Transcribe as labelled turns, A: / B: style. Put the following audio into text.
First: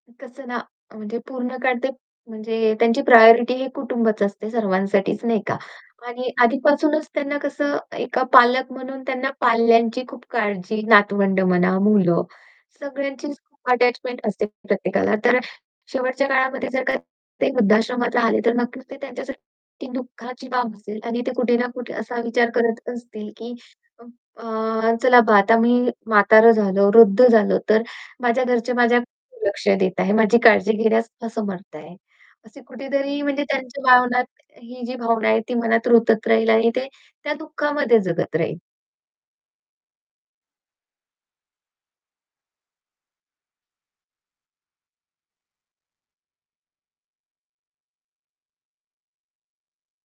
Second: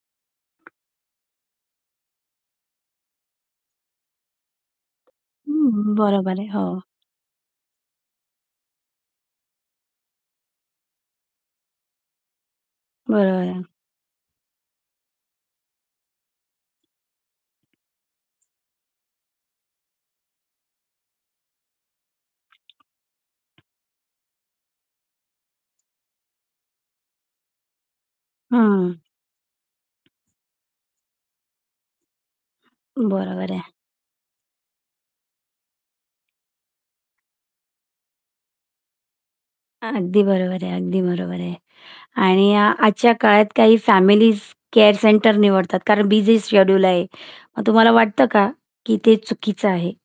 A: कसं ना अ, म्हणजे पूर्ण काळ ते म्हणजे त्यांची प्रायोरिटी हे कुटुंबच असते सर्वांसाठीच नाही का
B: हं,
A: आणि
B: बरोबर आहे. हो.
A: आधीपासूनच त्यांना कसं एका पालक म्हणून त्यांना पाल्यांची खूप काळजी, नातवंड म्हणा, मुलं,
B: बरोबर
A: सगळ्यांचीच
B: आहे.
A: खूप अटॅचमेंट असते प्रत्येकाला. तर शेवटच्या काळामध्ये जर का ते वृद्धाश्रमात राहले, तर नक्कीच ते त्यांच्यासाठी, ती दुःखाची बाब असेल आणि ते कुठे ना कुठे असा विचार करत असतील, की अ, चला बा आता मी म्हातारं झालो, वृद्ध झालो. तर माझ्या घरचे माझ्या
B: हं.
A: लक्ष देत आहे. माझी काळजी घेण्यास असमर्थ आहे. अशी कुठेतरी म्हणजे
B: बरोबर आहे.
A: त्यांच्या भावनात ही जी भावना आहे ती मनात रुतत राहील आणि ते त्या दुःखामध्ये जगत राहील.
B: अगदी बरोबर आहे, अगदी बरोबर आहे. आणि अ, आजच्या काळात काही फॅमिलीज केअर सेंटर निवडतात. कारण बिझी शेड्यूल आहे. मग तुम्हाला वाटतं का की ते चुकीचं आहे?